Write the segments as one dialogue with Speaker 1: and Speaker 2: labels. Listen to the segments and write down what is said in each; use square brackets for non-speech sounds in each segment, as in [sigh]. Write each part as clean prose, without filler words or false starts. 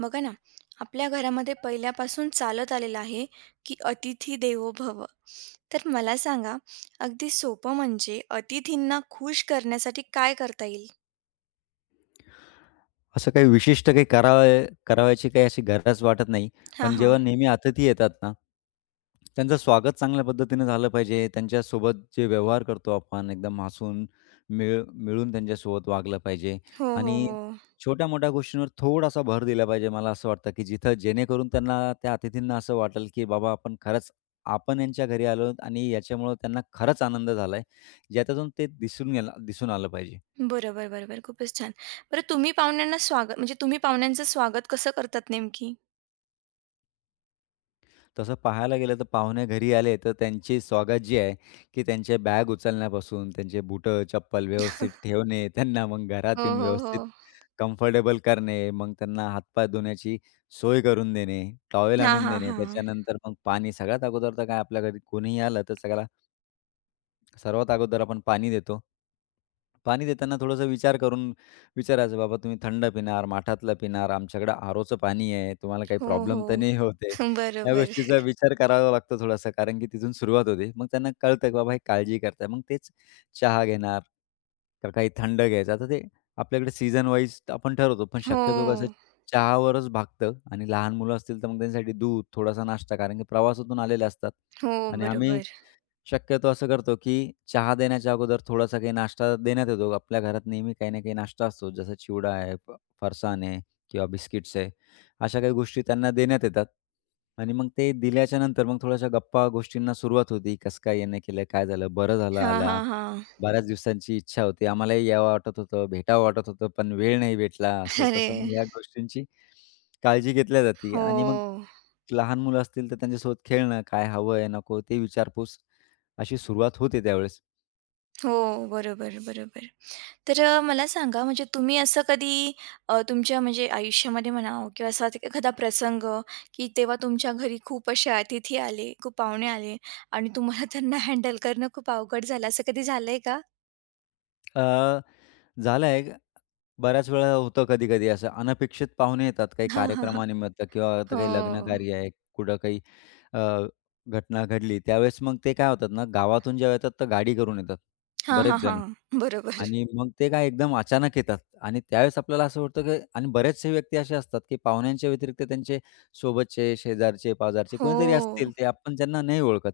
Speaker 1: बघा ना आपल्या घरामध्ये पहिल्यापासून चालत आलेलं आहे की अतिथी देवो भव. तर मला सांगा अगदी सोपं म्हणजे अतिथींना खुश करण्यासाठी काय करता येईल.
Speaker 2: असं काही विशिष्ट काही करावयाची काही अशी गरज वाटत नाही.
Speaker 1: हां
Speaker 2: पण
Speaker 1: हां.
Speaker 2: जेव्हा नेहमी अतिथी येतात ना, त्यांचं स्वागत चांगल्या पद्धतीनं झालं पाहिजे. त्यांच्यासोबत जे व्यवहार करतो आपण एकदम हसून मिळून त्यांच्यासोबत वागलं पाहिजे
Speaker 1: हो हो
Speaker 2: आणि
Speaker 1: हो.
Speaker 2: छोट्या-मोठ्या गोष्टींवर थोडासा भर दिला पाहिजे. मला असं वाटतं, की जिथं जेणेकरून त्यांना त्या अतिथींना असं वाटेल, की बाबा आपण यांच्या घरी आलो आणि याच्यामुळं त्यांना खरंच आनंद झालाय. ज्याच्यातून ते दिसून आलं पाहिजे.
Speaker 1: बरोबर बरोबर, खूपच छान. बरं तुम्ही पाहुण्यांना स्वागत म्हणजे तुम्ही पाहुण्यांचं स्वागत कसं करतात नेमकी.
Speaker 2: तसं पाहायला गेलं तर पाहुणे घरी आले तर त्यांची स्वागत जी आहे, की त्यांचे बॅग उचलण्यापासून, त्यांचे बुटं, चप्पल व्यवस्थित ठेवणे, त्यांना मग घरात
Speaker 1: हो
Speaker 2: येऊन
Speaker 1: हो हो.
Speaker 2: व्यवस्थित कम्फर्टेबल करणे, मग त्यांना हातपाय धुण्याची सोय करून देणे, टॉवेल
Speaker 1: हां
Speaker 2: आणून
Speaker 1: हां
Speaker 2: देणे,
Speaker 1: हां.
Speaker 2: त्याच्यानंतर मग पाणी सगळ्यात अगोदर तर काय आपल्या घरी कोणीही आलं तर सगळ्याला सर्वात अगोदर आपण पाणी देतो. पाणी देताना थोडासा विचार करून विचारायचं, "बाबा तुम्ही थंड पिणार, माठातलं पिणार, आमच्याकडे आरओचं पाणी आहे, तुम्हाला काही
Speaker 1: हो
Speaker 2: प्रॉब्लेम
Speaker 1: हो.
Speaker 2: तर नाही होत?"
Speaker 1: [laughs]
Speaker 2: या
Speaker 1: बरोबर.
Speaker 2: गोष्टीचा विचार करावा लागतो थोडासा, कारण की तिथून सुरुवात होते. मग त्यांना कळतं की बाबा हे काळजी करताय. मग तेच चहा घेणार का काही थंड घ्यायचं. आता ते आपल्याकडे सीझन वाईज आपण ठरवतो, पण
Speaker 1: हो
Speaker 2: शक्यतो कसं चहावरच भागतं आणि लहान मुलं असतील तर मग त्यांच्यासाठी दूध, थोडासा नाश्ता कारण की प्रवासातून आलेले असतात
Speaker 1: हो.
Speaker 2: आणि आम्ही
Speaker 1: बरोबर.
Speaker 2: शक्यतो असं करतो, की चहा देण्याच्या अगोदर थोडासा काही नाश्ता देण्यात येतो. आपल्या घरात नेहमी काही ना काही नाश्ता असतो. जसं चिवडा आहे, फरसाण आहे किंवा बिस्किट्स आहे. अशा काही गोष्टी त्यांना देण्यात येतात आणि मग ते दिल्याच्या नंतर मग थोड्याशा गप्पा गोष्टींना सुरुवात होती. कसं काय याने केलं? काय झालं? बरं झालं
Speaker 1: हां
Speaker 2: आला.
Speaker 1: हां हां.
Speaker 2: बऱ्याच दिवसांची इच्छा होती. आम्हालाही यावं वाटत होतं, भेटावं वाटत होतं, पण वेळ नाही भेटला. असं तसं
Speaker 1: अरे.
Speaker 2: मग या गोष्टींची काळजी घेतल्या जाते आणि मग
Speaker 1: हो
Speaker 2: लहान मुलं असतील तर त्यांच्यासोबत खेळणं, काय हवं आहे, नको ते विचारपूस अशी सुरुवात होते त्यावेळेस.
Speaker 1: हो. बरोबर बरोबर. तर मला सांगा म्हणजे तुम्ही असं कधी तुमच्या म्हणजे आयुष्यामध्ये म्हणा किंवा असा एखादा प्रसंग की तेव्हा तुमच्या घरी खूप असे अतिथी आले, खूप पाहुणे आले आणि तुम्हाला त्यांना हँडल करणं खूप अवघड झालं, असं कधी झालंय का?
Speaker 2: अ, झालं आहे बऱ्याच वेळा होतं कधी-कधी असं अनपेक्षित पाहुणे येतात काही
Speaker 1: हां, हां, हां.
Speaker 2: कार्यक्रमानिमित्त किंवा आता
Speaker 1: हो.
Speaker 2: काही लग्नकार्य आहे, कुठं काही अ, घटना घडली. त्यावेळेस मग ते काय होतात ना, गावातून जेव्हा येतात तर गाडी करून येतात
Speaker 1: हां, हां,
Speaker 2: बरेच जण
Speaker 1: हां. बरोबर.
Speaker 2: आणि मग ते काय एकदम अचानक येतात आणि त्यावेळेस आपल्याला असं वाटतं, की आणि बरेचसे व्यक्ती असे असतात, की पाहुण्यांच्या व्यतिरिक्त त्यांचे सोबतचे, शेजारचे, पाजारचे कोणीतरी असतील,
Speaker 1: हो.
Speaker 2: ते आपण त्यांना नाही ओळखत.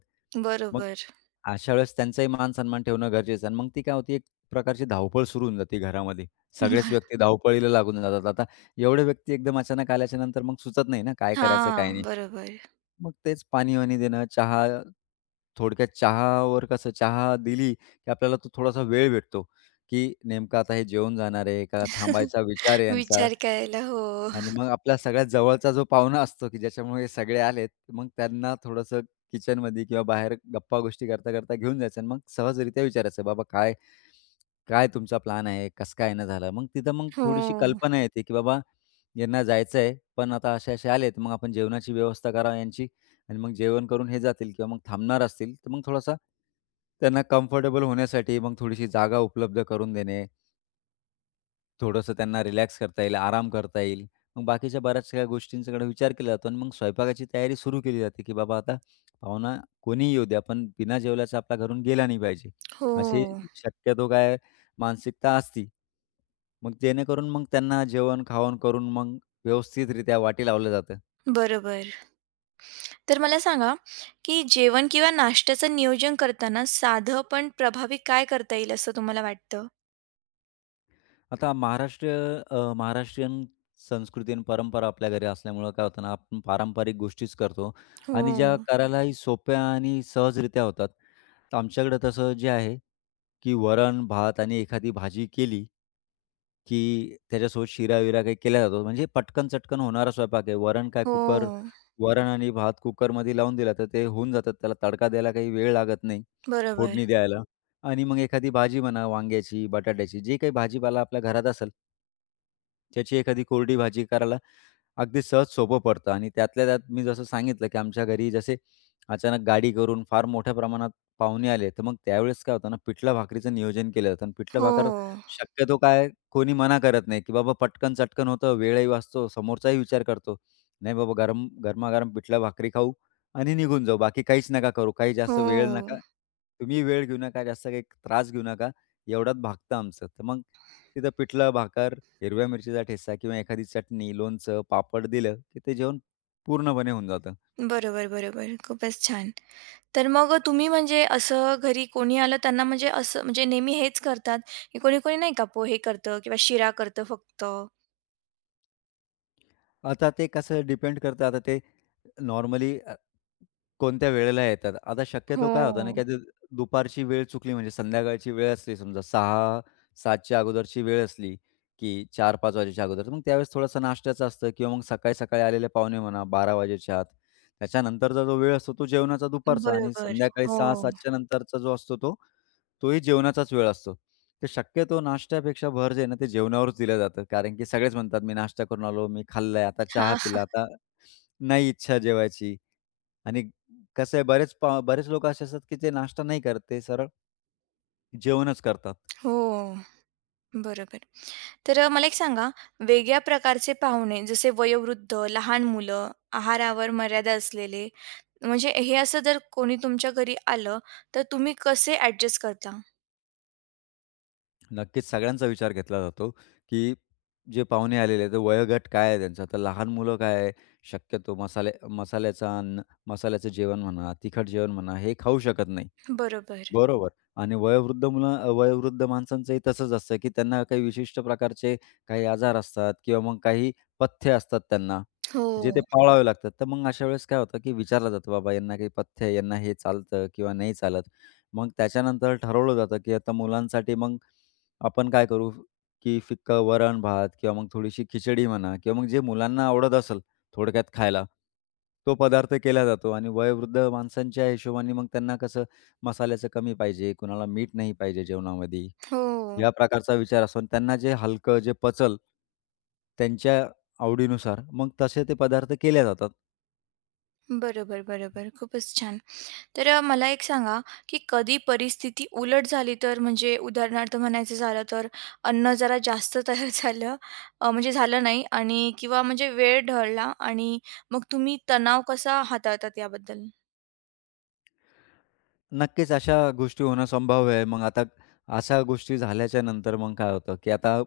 Speaker 2: मग
Speaker 1: बरोबर.
Speaker 2: अशा वेळेस त्यांचाही मान-सन्मान ठेवणं गरजेचं आहे आणि मग ती काय होती, एक प्रकारची धावपळ सुरू होऊन जाते घरामध्ये. सगळेच व्यक्ती धावपळीला लागून जातात. आता एवढे व्यक्ती एकदम अचानक आल्याच्यानंतर मग सुचत नाही ना, काय करायचं काय
Speaker 1: हां,
Speaker 2: नाही.
Speaker 1: बरोबर.
Speaker 2: मग तेच पाणी-वाणी देणं, चहा थोडक्यात चहावर कसं चहा दिली, की आपल्याला तो थोडासा वेळ भेटतो, की नेमकं आता हे जेवून जाणार आहे का
Speaker 1: [laughs]
Speaker 2: थांबायचा विचार आहे यांचा.
Speaker 1: विचार करायला. हो.
Speaker 2: आणि मग आपला सगळ्यात जवळचा जो पाहुणा असतो, की ज्याच्यामुळे सगळे आलेत, मग त्यांना थोडंसं किचनमध्ये किंवा बाहेर गप्पा-गोष्टी करता-करता घेऊन जायचं आणि मग सहजरित्या विचारायचं, "बाबा काय काय तुमचा प्लॅन आहे? कसं काय येणं झालं?" मग तिथं मग थोडीशी
Speaker 1: हो.
Speaker 2: कल्पना येते, की बाबा यांना जायचं आहे, पण आता असे-असे आलेत, मग आपण जेवणाची व्यवस्था करावी यांची आणि मग जेवण करून हे जातील किंवा मग थांबणार असतील, तर मग थोडासा त्यांना कम्फर्टेबल होण्यासाठी मग थोडीशी जागा उपलब्ध करून देणे. थोडंसं त्यांना रिलॅक्स करता येईल, आराम करता येईल. मग बाकीच्या बऱ्याचशा गोष्टींकडे विचार केला जातो आणि मग स्वयंपाकाची तयारी सुरू केली जाते, की बाबा आता पाहुणा कोणीही येऊ द्या, पण बिना जेवल्याचा आपला घरून गेला नाही पाहिजे. अशी
Speaker 1: हो.
Speaker 2: शक्यतो काय मानसिकता असती. मग जेणेकरून मग त्यांना जेवण-खावण करून मग व्यवस्थितरित्या वाटी लावलं जातं.
Speaker 1: बरोबर. तर मला सांगा, की जेवण किंवा नाश्त्याचं नियोजन करताना साधं पण प्रभावी काय करता येईल असं तुम्हाला वाटतं?
Speaker 2: आता महाराष्ट्रीयन संस्कृती आणि परंपरा आपल्या घरी असल्यामुळं काय होतं ना, आपण पारंपरिक गोष्टीच करतो आणि ज्या
Speaker 1: हो.
Speaker 2: करायलाही सोप्या आणि सहजरित्या होतात. तर आमच्याकडे तसं जे आहे, की वरण, भात आणि एखादी भाजी केली की त्याच्यासोबत शिरा-विरा काही केला जातो. म्हणजे पटकन-चटकन होणारा स्वयंपाक आहे. वरण काय
Speaker 1: हो.
Speaker 2: कुकर वरण आणि भात कुकरमध्ये लावून दिला तर ते होऊन जातात. त्याला तडका द्यायला काही वेळ लागत नाही,
Speaker 1: बरोबर.
Speaker 2: फोडणी द्यायला आणि मग एखादी भाजी म्हणा वांग्याची, बटाट्याची, जे काही भाजीपाला आपल्या घरात असेल त्याची एखादी कोरडी भाजी करायला अगदी सहज सोपं पडतं आणि त्यातल्या त्यात मी जसं सांगितलं, की आमच्या घरी जसे अचानक गाडी करून फार मोठ्या प्रमाणात पाहुणे आले, तर मग त्यावेळेस काय होतं ना, पिठलं भाकरीचं नियोजन केलं जातं आणि पिठलं
Speaker 1: हो.
Speaker 2: भाकर शक्यतो काय कोणी मना करत नाही, की बाबा पटकन-चटकन होतं, वेळही वाचतो, समोरचाही विचार करतो. नाही बाबा गरम गरमागरम पिठलं भाकरी खाऊ आणि निघून जाऊ. बाकी काहीच नका करू, काही जास्त
Speaker 1: हो.
Speaker 2: वेळ नका तुम्हीही वेळ घेऊ नका, जास्त काही त्रास घेऊ नका, एवढ्यात भागतं आमचं. तर मग तिथं पिठलं भाकर हिरव्या मिरचीचा ठेचा किंवा एखादी चटणी, लोणचं, पापड दिलं, की ते जेवण पूर्णपणे होऊन जातं.
Speaker 1: बरोबर, बरोबर. खूपच छान. तर मग तुम्ही म्हणजे असं घरी कोणी आलं त्यांना म्हणजे असं म्हणजे नेहमी हेच करतात, की कोणी-कोणी नाही का पोहे करतं किंवा शिरा करतं फक्त.
Speaker 2: आता ते कसं डिपेंड करतं, आता ते नॉर्मली कोणत्या वेळेला येतात. आता शक्यतो काय होतं ना, की
Speaker 1: हो.
Speaker 2: आता दुपारची वेळ चुकली म्हणजे संध्याकाळची वेळ असली समजा 6-7 च्या अगोदरची वेळ असली, की 4-5 वाजेच्या अगोदर, मग त्यावेळेस थोडासा नाश्त्याचं असतं किंवा मग सकाळी-सकाळी आलेले पाहुणे म्हणा 12 वाजेच्या आत. त्याच्यानंतरचा जो वेळ असतो तो जेवणाचा दुपारचा आणि
Speaker 1: बरोबर.
Speaker 2: संध्याकाळी
Speaker 1: हो.
Speaker 2: 6-7 नंतरचा जो असतो तो तोही जेवणाचाच वेळ असतो. तर शक्यतो नाश्त्यापेक्षा भर जे आहे ना, ते जेवणावरच दिलं जातं. कारण की सगळेच म्हणतात, "मी नाश्ता करून आलो, मी खाल्लंय, आता चहा
Speaker 1: हां.
Speaker 2: पिला, आता नाही इच्छा जेवायची." आणि कसं आहे, बरेच लोकं असे असतात, की ते नाश्ता नाही करत, ते सरळ जेवणच करतात.
Speaker 1: हो. बरोबर. तर मला एक सांगा, वेगळ्या प्रकारचे पाहुणे जसे वयोवृद्ध, लहान मुलं, आहारावर मर्यादा असलेले, म्हणजे हे असं जर कोणी तुमच्या घरी आलं, तर तुम्ही कसे ॲडजस्ट करता?
Speaker 2: नक्कीच सगळ्यांचा विचार घेतला जातो, की जे पाहुणे आलेले आहेत, तर वयोगट काय आहे त्यांचा? तर लहान मुलं काय आहे? शक्यतो मसाल्याचं अन्न, मसाल्याचं जेवण म्हणा, तिखट जेवण म्हणा, हे खाऊ शकत नाही.
Speaker 1: बरोबर.
Speaker 2: बरोबर आणि वयोवृद्ध माणसांचंही तसंच असतं, की त्यांना काही विशिष्ट प्रकारचे काही आजार असतात किंवा मग काही पथ्य असतात त्यांना, जे ते
Speaker 1: हो,
Speaker 2: पाळावे लागतात. तर मग अशा वेळेस काय होतं, की विचारलं जातं, "बाबा यांना काही पथ्य आहे, यांना हे चालतं किंवा नाही चालत." मग त्याच्यानंतर ठरवलं जातं, की आता मुलांसाठी मग आपण काय करू, की फिक्कं वरण-भात किंवा मग थोडीशी खिचडी म्हणा किंवा मग जे मुलांना आवडत असेल थोडक्यात खायला, तो पदार्थ केला जातो आणि वयोवृद्ध माणसांच्या हिशोबाने मग त्यांना कसं मसाल्याचं कमी पाहिजे, कुणाला मीठ नाही पाहिजे जेवणामध्ये,
Speaker 1: हो.
Speaker 2: या प्रकारचा विचार असतो आणि त्यांना जे हलकं, जे पचल त्यांच्या आवडीनुसार मग तसे ते पदार्थ केले जातात.
Speaker 1: बरोबर, बरोबर. खूपच छान. तर मला एक सांगा, की कधी परिस्थिती उलट झाली तर म्हणजे उदाहरणार्थ म्हणायचं झालं तर अन्न जरा जास्त तयार [laughs] झालं म्हणजे झालं नाही आणि किंवा म्हणजे वेळ ढळला आणि मग तुम्ही तणाव कसा हाताळतात याबद्दल?
Speaker 2: नक्कीच अशा गोष्टी होणं संभाव्य आहे. मग आता अशा गोष्टी झाल्याच्या नंतर मग काय होतं, की आता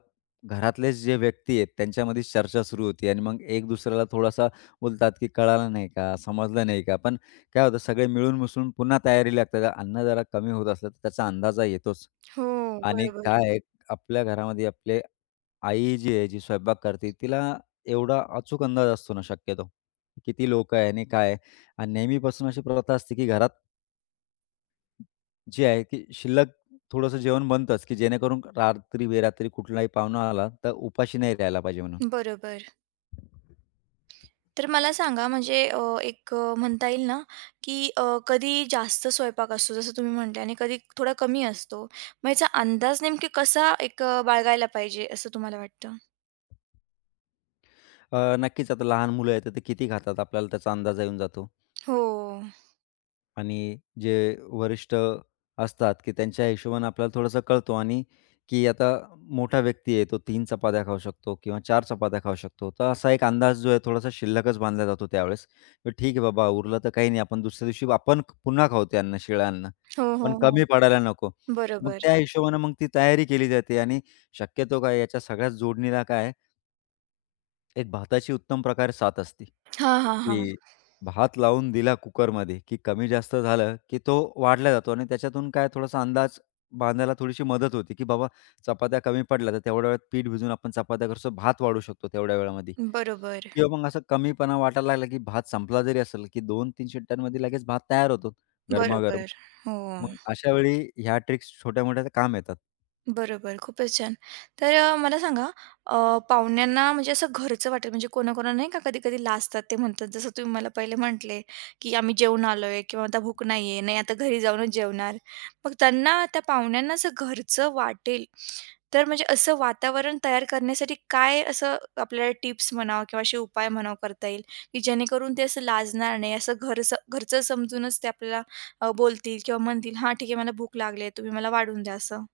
Speaker 2: घरातलेच जे व्यक्ती आहेत त्यांच्यामध्येच चर्चा सुरू होती आणि मग एक दुसऱ्याला थोडासा बोलतात, की "कळालं नाही का? समजलं नाही का?" पण काय होतं सगळे मिळून मिसळून पुन्हा तयारी लागतात. अन्न जरा कमी होत असलं तर त्याचा अंदाजा येतोच.
Speaker 1: हो,
Speaker 2: आणि
Speaker 1: बरोबर,
Speaker 2: काय आहे आपल्या घरामध्ये आपले आई जी आहे, जी स्वयंपाक करते तिला एवढा अचूक अंदाज असतो ना शक्यतो, किती लोकं आहे आणि काय आहे. आणि नेहमीपासून अशी प्रथा असते, की घरात जे आहे की शिल्लक थोडंसं जेवण बनतंच, की जेणेकरून रात्री बेरात्री कुठलाही पाहुणा आला, तर उपाशी नाही राहायला पाहिजे म्हणून.
Speaker 1: बरोबर. तर मला सांगा म्हणजे एक म्हणता येईल ना, की कधी जास्त स्वयंपाक असतो जसं तुम्ही म्हटले आणि कधी थोडा कमी असतो. मग याचा अंदाज नेमकी कसा एक बाळगायला पाहिजे असं तुम्हाला वाटतं?
Speaker 2: नक्कीच आता लहान मुलं आहेत, तर ते किती खातात आपल्याला त्याचा अंदाज येऊन जातो.
Speaker 1: हो.
Speaker 2: आणि जे वरिष्ठ असतात, की त्यांच्या हिशोबाने आपल्याला थोडंसं कळतो आणि की आता मोठा व्यक्ती आहे, तो तीन चपात्या खाऊ शकतो किंवा चार चपात्या खाऊ शकतो. तर असा एक अंदाज जो आहे थोडासा शिल्लकच बांधला जातो त्यावेळेस. तर ठीक आहे बाबा, उरलं तर काही नाही, आपण दुसऱ्या दिवशी पुन्हा खाऊ ते अन्न, शिळं अन्न.
Speaker 1: हो,
Speaker 2: पण
Speaker 1: हो,
Speaker 2: कमी
Speaker 1: हो.
Speaker 2: पडायला नको. मग
Speaker 1: बरोबर.
Speaker 2: त्या हिशोबानं मग ती तयारी केली जाते आणि शक्यतो काय याच्या सगळ्याच जोडणीला काय एक भाताची उत्तम प्रकारे साथ असते,
Speaker 1: हां, हां, हां.
Speaker 2: की भात लावून दिला कुकरमध्ये, की कमी जास्त झालं, की तो वाढला जातो आणि त्याच्यातून काय थोडासा अंदाज बांधायला थोडीशी मदत होती, की बाबा चपात्या कमी पडल्या, तर तेवढ्या वेळात पीठ भिजवून आपण चपात्या करतो, भात वाढू शकतो तेवढ्या वेळामध्ये
Speaker 1: बरोबर,
Speaker 2: किंवा मग असा कमीपणा वाटायला लागला, की भात संपला जरी असेल, की 2-3 शिट्ट्यांमध्ये लगेच भात तयार होतो गरमागरम.
Speaker 1: बरोबर. हो.
Speaker 2: मग अशा वेळी ह्या ट्रिक्स छोट्या-मोठ्या काम येतात.
Speaker 1: बरोबर, खूपच छान. तर मला सांगा अ, पाहुण्यांना म्हणजे असं घरचं वाटेल म्हणजे कोणाकोणाला नाही का कधी-कधी लाजतात ते म्हणतात जसं तुम्ही मला पहिले म्हटले, की आम्ही जेवून आलोय किंवा आता भूक नाहीये, नाही आता घरी जाऊनच जेवणार. मग त्यांना त्या पाहुण्यांना असं घरचं वाटेल, तर म्हणजे असं वातावरण तयार करण्यासाठी काय असं आपल्याला टिप्स म्हणावं किंवा असे उपाय म्हणावं करता येईल, की जेणेकरून ते असं लाजणार नाही, असं घरचं घरचं समजूनच ते आपल्याला बोलतील किंवा म्हणतील, "हां, ठीक आहे मला भूक लागली तुम्ही मला वाढून द्या," असं?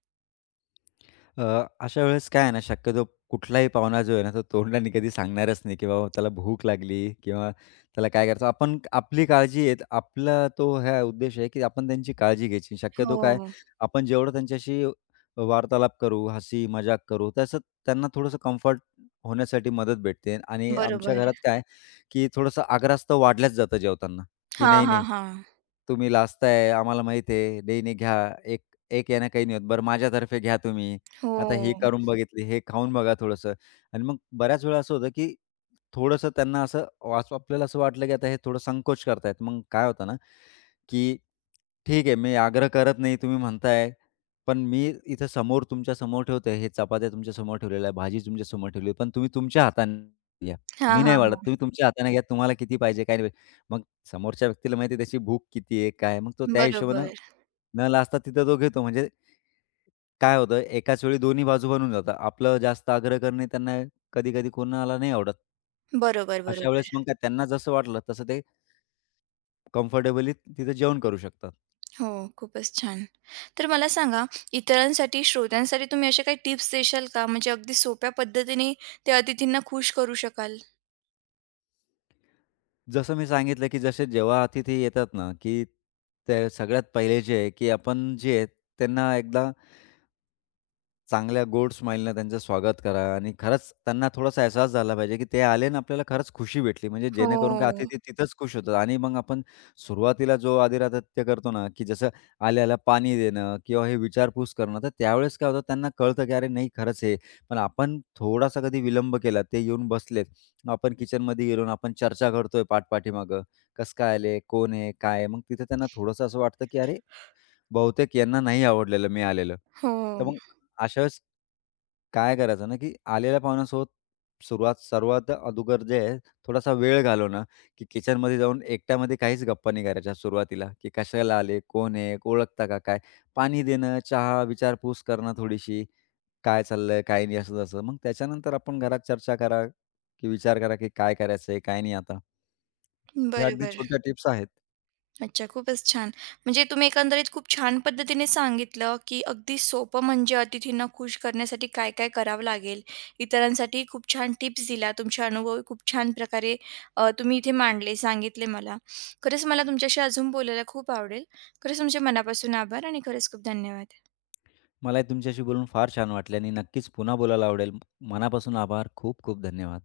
Speaker 2: अ, अशा वेळेस काय आहे ना, शक्यतो कुठलाही पाहुणा जो आहे ना, तो तोंडाने कधी सांगणारच नाही, की बाबा त्याला भूक लागली किंवा त्याला काय करायचं. आपण आपली काळजी आहे, आपला तो हा उद्देश आहे, की आपण त्यांची काळजी घ्यायची. शक्यतो काय,
Speaker 1: हो,
Speaker 2: आपण जेवढं त्यांच्याशी वार्तालाप करू, हसी मजाक करू, तसं त्यांना थोडंसं कम्फर्ट होण्यासाठी मदत भेटते. आणि आमच्या
Speaker 1: बरोबर.
Speaker 2: घरात काय, की थोडंसं आग्रहास्तव वाढल्याच जातं जेवताना, की
Speaker 1: हां,
Speaker 2: "नाही,
Speaker 1: हां,
Speaker 2: नाही,
Speaker 1: हां.
Speaker 2: तुम्ही लाजताय, आम्हाला माहीत आहे. नाही, नाही घ्या. एक एक यानं काही नाही होत. बरं माझ्यातर्फे घ्या तुम्ही." आता हे
Speaker 1: हो.
Speaker 2: करून बघितली, हे खाऊन बघा थोडंसं आणि मग बऱ्याच वेळा असं होतं, की थोडंसं त्यांना असं वास आपल्याला असं वाटलं, की आता हे थोडं संकोच करतायत. मग काय होतं ना, की ठीक आहे, मी आग्रह करत नाही, तुम्ही म्हणताय, पण मी इथं समोर तुमच्या समोर ठेवतोय. हे चपात्या तुमच्या समोर ठेवलेल्या आहे, भाजी तुमच्या समोर ठेवली पण तुम्ही तुमच्या हाताने घ्या.
Speaker 1: हां,
Speaker 2: मी नाही
Speaker 1: हां,
Speaker 2: वाढत.
Speaker 1: हां.
Speaker 2: तुम्ही तुमच्या हाताने घ्या. तुम्हाला किती पाहिजे, काय नाही पाहिजे. मग समोरच्या व्यक्तीला माहिती आहे त्याची भूक किती आहे, काय आहे. मग तो त्या
Speaker 1: बरोबर,
Speaker 2: हिशोबानं न लाजता तिथं तो घेतो. म्हणजे काय होतं एकाच वेळी दोन्ही बाजू बनून जातात. आपलं जास्त आग्रह करणे त्यांना कधी-कधी कोणाला नाही आवडत.
Speaker 1: बरोबर,
Speaker 2: अशा वेळेस मग
Speaker 1: बरोबर.
Speaker 2: काय त्यांना जसं वाटलं तसं ते कम्फर्टेबली तिथे जेवण करू शकतात.
Speaker 1: हो, खूपच छान. तर मला सांगा, इतरांसाठी, श्रोत्यांसाठी तुम्ही अशा काही टिप्स देशाल का? म्हणजे अगदी सोप्या पद्धतीने त्या अतिथींना खुश करू शकाल?
Speaker 2: जसं मी सांगितलं, की जसे जेव्हा अतिथी येतात ना, की ते सगळ्यात पहिले जे आहे, की आपण जे आहे त्यांना एकदा चांगल्या गोड स्माईलनं त्यांचं स्वागत करा आणि खरंच त्यांना थोडासा अहसास झाला पाहिजे, की ते आले आणि आपल्याला खरंच खुशी भेटली. म्हणजे जेणेकरून काय
Speaker 1: हो,
Speaker 2: अतिथी तिथंच खुश होतात आणि मग आपण सुरुवातीला जो आदरातिथ्य करतो ना, की जसं आल्याला पाणी देणं किंवा हे विचारपूस करणं, तर त्यावेळेस काय होतं त्यांना कळतं, की अरे नाही खरंच हे. पण आपण थोडासा कधी विलंब केला, ते येऊन बसलेत. मग आपण किचनमध्ये गेलो आणि आपण चर्चा करतोय पाठपाठीमागं, कसं काय आले, कोण आहे, काय आहे? मग तिथे त्यांना थोडंसं असं वाटतं, की अरे बहुतेक यांना नाही आवडलेलं मी आलेलं.
Speaker 1: हो.
Speaker 2: तर मग अशा वेळेस काय करायचं ना, की आलेल्या पाहुण्यांसोबत सुरुवात सर्वात अगोदर जे आहे, थोडासा वेळ घालवणं, की किचनमध्ये जाऊन एकट्यामध्ये काहीच गप्पा नाही करायच्या सुरुवातीला, की कशाला आले, कोण आहे, ओळखता का काय? पाणी देणं, चहा, विचारपूस करणं थोडीशी, काय चाललंय, काय नाही, असं-तसं. मग त्याच्यानंतर आपण घरात चर्चा करा, की विचार करा, की काय करायचंय, काय नाही आता. ह्या अगदी
Speaker 1: बरोबर.
Speaker 2: छोट्या टिप्स आहेत.
Speaker 1: अच्छा, खूपच छान. म्हणजे तुम्ही एकंदरीत खूप छान पद्धतीने सांगितलं, की अगदी सोपं म्हणजे अतिथींना खुश करण्यासाठी काय-काय करावं लागेल. इतरांसाठी खूप छान टिप्स दिल्या. तुमचे अनुभव खूप छान प्रकारे तुम्ही इथे मांडले, सांगितले मला. खरंच मला तुमच्याशी अजून बोलायला खूप आवडेल. खरंच तुमचे मनापासून आभार आणि खरंच खूप धन्यवाद.
Speaker 2: मलाही तुमच्याशी बोलून फार छान वाटले आणि नक्कीच पुन्हा बोलायला आवडेल. मनापासून आभार. खूप खूप धन्यवाद.